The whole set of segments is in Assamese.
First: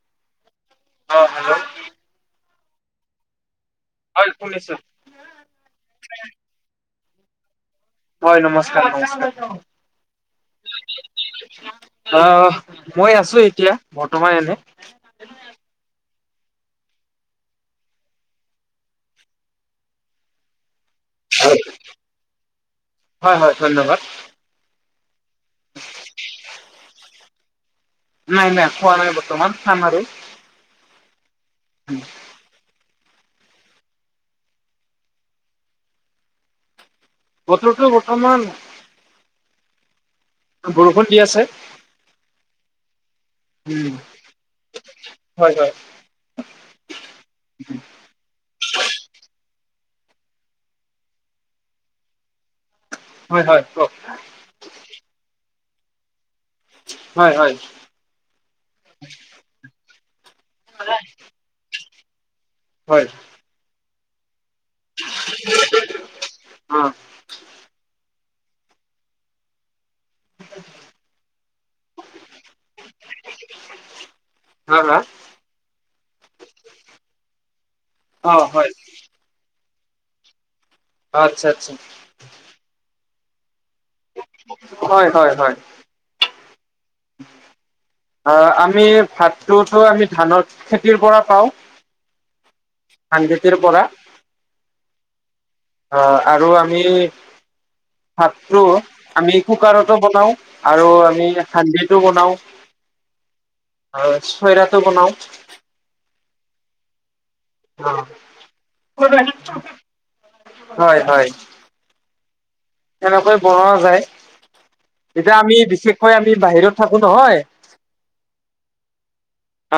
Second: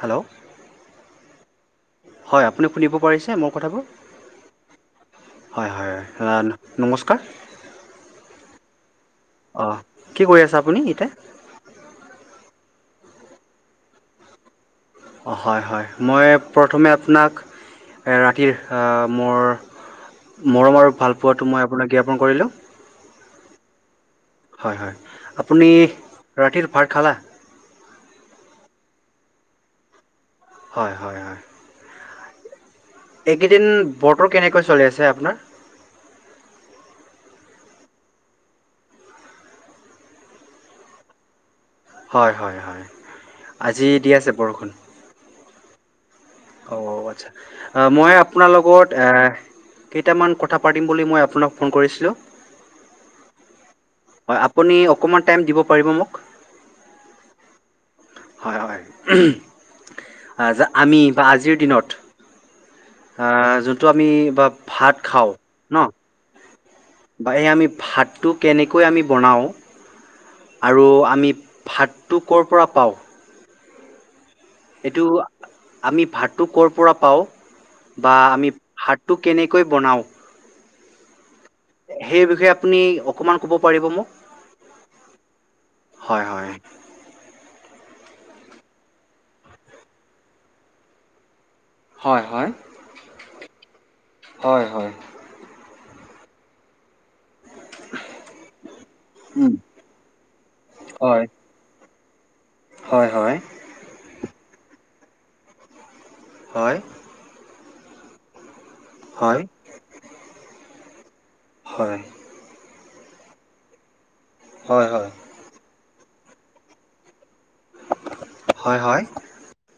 হেল্ল, অ', হেল্ল' হয় আপুনি খুনিব পাৰিছে মোৰ কথাবোৰ? হয় শুনিছো। হয়, হয় [unintelligible] নমস্কাৰ। হয় নমস্কাৰ নমস্কাৰ। অ', কি কৰি আছা আপুনি, এতিয়া? অ', মই আছো এতিয়া বৰ্তমান এনে। অ', হয়, হয়, মই প্ৰথমে আপোনাক, ৰাতিৰ আহ মোৰ মৰম আৰু ভাল পোৱাটো মই আপোনাক জ্ঞাপন কৰিলোঁ। হয়, হয় ধন্যবাদ। হয়, হয় আপুনি ৰাতিৰ ভাত খালা? নাই, নাই খোৱা নাই বৰ্তমান, খাম আৰু। হয়, হয়, হয়। [unintelligible] এইকেইদিন বতৰ কেনেকুৱা চলি আছে আপোনাৰ? বতৰটো বৰ্তমান বৰষুণ দি আছে। হয়, হয়, হয়, আজি উম দি আছে বৰষুণ। হয় হয়। অ', আচ্ছা, মই আপোনাৰ লগত এ কেইটামান কথা পাতিম বুলি মই আপোনাক ফোন কৰিছিলোঁ। হয়, হয় কওঁক। হয়, আপুনি অকণমান টাইম দিব পাৰিব মোক? হয়, হয়। হয়, হয়, আমি বা আজিৰ দিনত হয়। আহ যোনটো আমি বা ভাত খাওঁ, ন'? অ', বা এই আমি ভাতটো কেনেকৈ আমি বনাওঁ। আৰু আমি ভাতটো কৰ পৰা পাওঁ। হা হা এইটো, আমি ভাতটো ক'ৰ পৰা পাওঁ, বা অ', আমি হয় ভাত টো কেনেকৈ বনাওঁ। অ', আচ্ছা আচ্ছা। সেই বিষয়ে আপুনি অকমান ক'ব পাৰিব মোক। হয়, হয়, হয়। হয় হয়। অ', আমি ভাতটোতো আমি ধানৰ খেতিৰ পৰা পাওঁ। হয় হয়। ধান খেতিৰ পৰা, হয় হয় অ, আৰু আমি ভাতটো, আমি উম। কুকাৰতো বনাও আৰু হয় আমি সান্দিতো বনাও। হয় হয়। আৰু, চৱেটাৰাটো বনাওঁ। হয়। অ', হয় হয়, হয়, হয়। এনেকৈ বনোৱা যায়। হয়, হয়, এতিয়া আমি বিশেষকৈ আমি বাহিৰত থাকো নহয়। হয়! হয়!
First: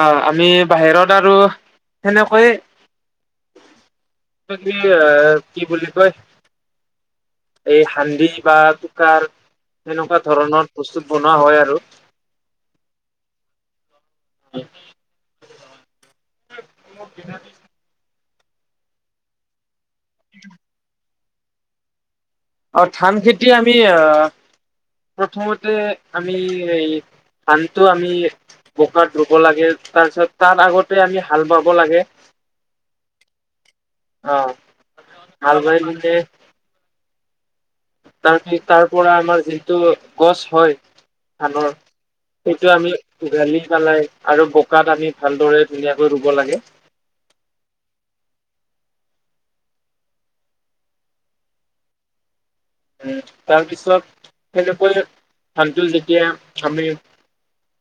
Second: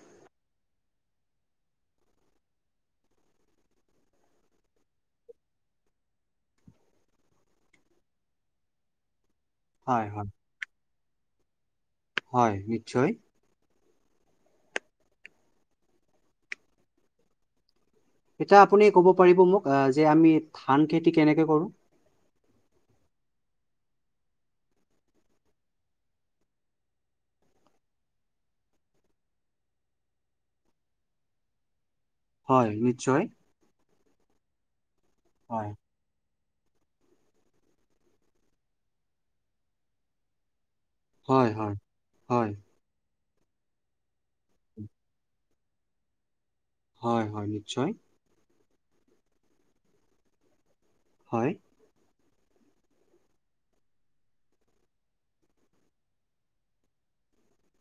অঁ আমি বাহিৰত আৰু সেনেকৈয়ে ট কি এ কি বুলি কই। এই হান্দি বা কোকাৰ হয় সেনকা হয় ধৰণৰ বস্তুত বনোৱা হয় আৰু। হয় নিশ্চয়! হেত মোক গেনানি এতিয়া আপুনি কব পাৰিব মোক আহ যে আমি ধান খেতি কেনেকে কৰো? অ ধান খেতি আমি আহ প্ৰথমতে আমি এই ধানটো আমি বোকাত ৰুব লাগে তাপিছত তাৰ আগতে আমি হাল বাব লাগে। হয়! নিশ্চয়। অঁ সাল হয় বায় নিলে তাৰপি তাৰ পৰা আমাৰ যিটো গছ হয় হয় ধানৰ হয় হয় সেইটো আমি ঘালি পেলাই আৰু বোকাত আমি ভালদৰে ধুনীয়াকৈ ৰুব লাগে। হয় হয় নিশ্চয়। হয়। উম তাৰপিছত সেনেকৈ ধানটোল যেতিয়া আমি।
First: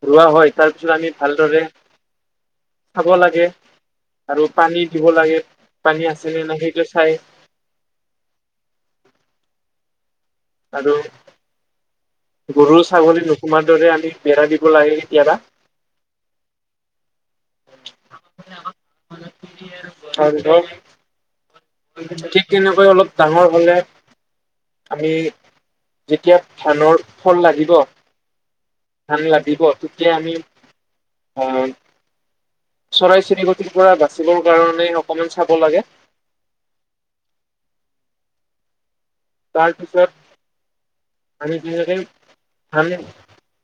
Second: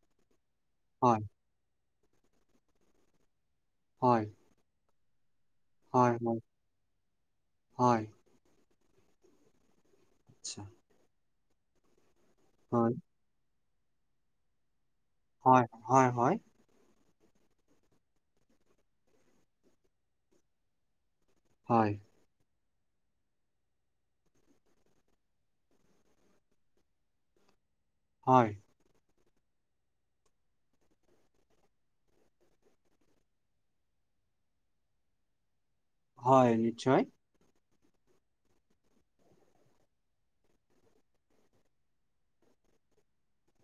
ৰোৱা হয় তাৰপিছত আমি হয় ভালদৰে চাব লাগে। হয়। আৰু পানী দিব লাগে পানী হয় আছে হয় নে নাই সেইটো চাই। হয়। [unintelligible] আৰু গৰু হয় ছাগলী নোসোমাৰ দৰে আমি বেৰা দিব লাগে কেতিয়াবা। হয় হয় হয়। [unintelligible] হয়। ঠিক তেনেকৈ অলপ ডাঙৰ হ'লে। আমি যেতিয়া ধানৰ ফল লাগিব। হয়। ধান লাগিব তেতিয়া আমি, অঁ চৰাই চিৰিকটিৰ পৰা বাচিবৰ কাৰণে অকমান চাব লাগে। হয় নিশ্চয়। তাৰপিছত আমি তেনেকেই আমি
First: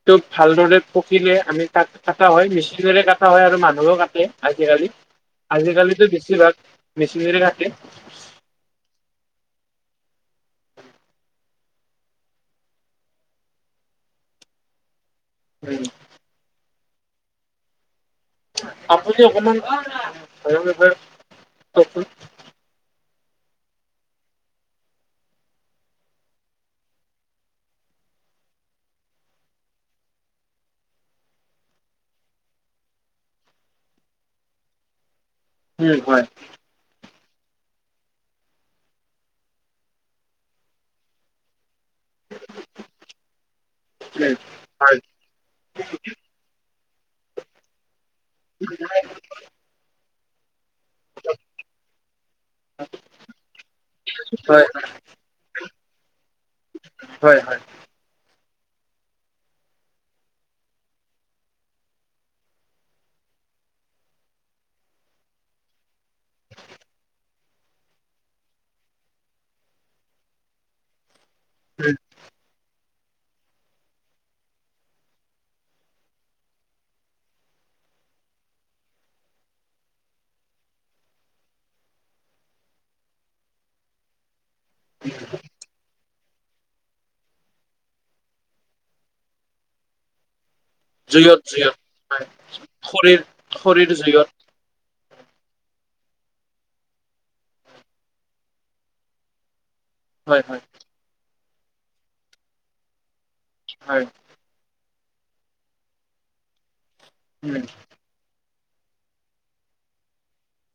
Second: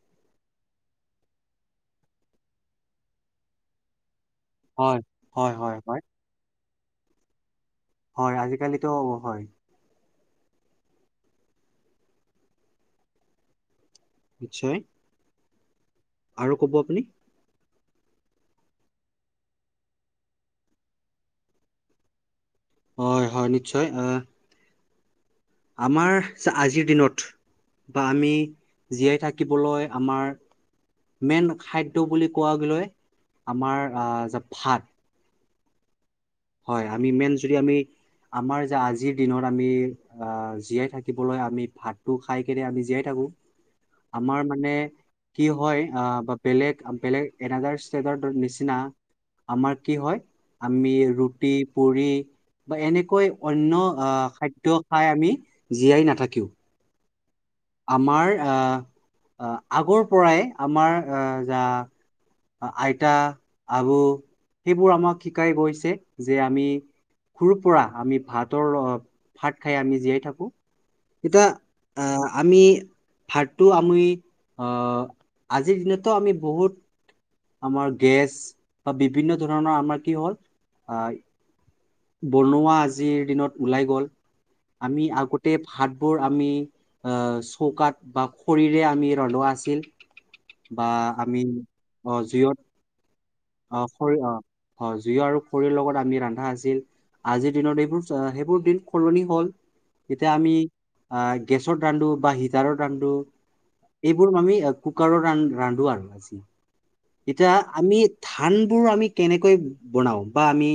টোক ভালদৰে পকিলে আমি তাক কাটা হয় মেচিনেৰে কাটা হয় আৰু মানুহেও কাটে। আজিকালি হয় হয় হয় হয় আজিকালিতো বেছিভাগ মেচিনেৰে কাটে। হয় আজিকালিতো অ হয়। নিশ্চয়। উম। আৰু ক'ব আপুনি? আপুনি অকমান কওকচোন। [unintelligible] হয় হয় নিশ্চয় আহ। আমাৰ আ আজিৰ দিনত বা আমি জীয়াই থাকিবলৈ আমাৰ মেইন খাদ্য বুলি কোৱাগ লৈ আমাৰ আ যা ভাত। উম হয়। হয় আমি মেইন যদি আমি আমাৰ যে আজিৰ দিনত আমি আ জীয়াই থাকিবলৈ আমি ভাত টো খাই কেনে আমি জীয়াই থাকো। উম আমাৰ মানে কি হয় আহ বা বেলেগ বেলেগ এনডাৰ ষ্টেটাৰ নিচিনা। আমাৰ কি হয় আমি ৰুটি, পুৰি বা এনেকৈ অন্য খাদ্য হয় খাই আমি জীয়াই নাথাকিও। হয় হয়। আমাৰ আহ আগৰ পৰাই আমাৰ আহ যা আইতা আবু সেইবোৰ আমাক শিকাই গৈছে যে আমি সুৰু পৰা আমি ভাতৰ ৰ ভাত খাই আমি জীয়াই থাকো এতিয়া আহ। এই ভাৰটো আমি আহ আজিৰ দিনতো আমি বহুত আমাৰ গেছ বা বিভিন্ন ধৰণৰ আমাৰ কি হ'ল আহ। বনোৱা আজিৰ দিনত ওলাই গল আমি আগতে ভাতবোৰ আমি আহ চৌকাত বা খৰিৰে আমি ৰনোৱা আছিল। বা আমি অ জিয়ত। শৰীৰ। অ খৰি অ অ জুইৰ আৰু খৰিৰ লগত আমি ৰান্ধা আছিল। আজিৰ দিনত এইবোৰ সেইবোৰ দিন সলনি হ'ল। এতিয়া হয় আমি হয় আহ গেছত ৰান্ধো বা হিটাৰৰ ৰান্ধো হয় এইবোৰ আমি কুকাৰত ৰা ৰান্ধো আৰু এতিয়া উম, আমিত ধানবোৰ আমি কেনেকৈ বনাও বা আমি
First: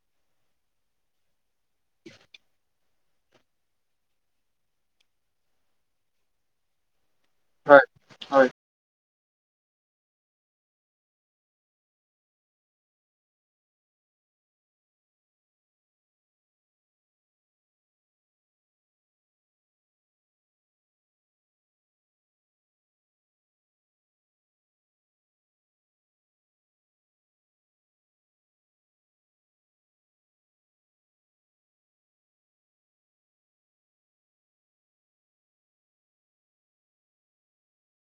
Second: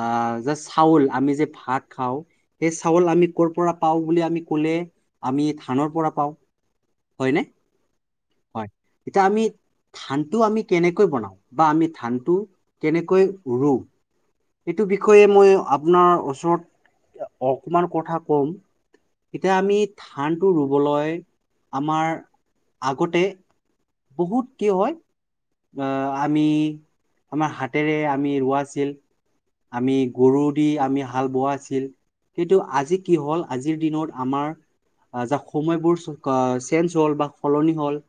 আ যে চাউল আমি যে ভাত খাওঁ। সেই চাউল আমি কৰ পৰা পাওঁ বুলি আমি কলে আমি ধানৰ পৰা পাওঁ। হয়নে? হয় হয়। হয় এতিয়া আমিত ধানটো আমি কেনেকৈ বনাও বা আমি ধানটো কেনেকৈ ৰুও। এইটো বিষয়ে মই আপোনাৰ ওচৰত অকমান কথা কম। এতিয়া আমি ধানটো ৰুবলৈ আমাৰ আগতে বহুত কি হয় বা আমি আমাৰ হাতেৰে আমি ৰোৱাছিল। আমি গৰু দি আমি হাল বোৱাছিল। কিন্তু আজি কি হ'ল আজিৰ দিনত আমাৰ যাক সময়বোৰ চেঞ্জ হল বা সলনি হল।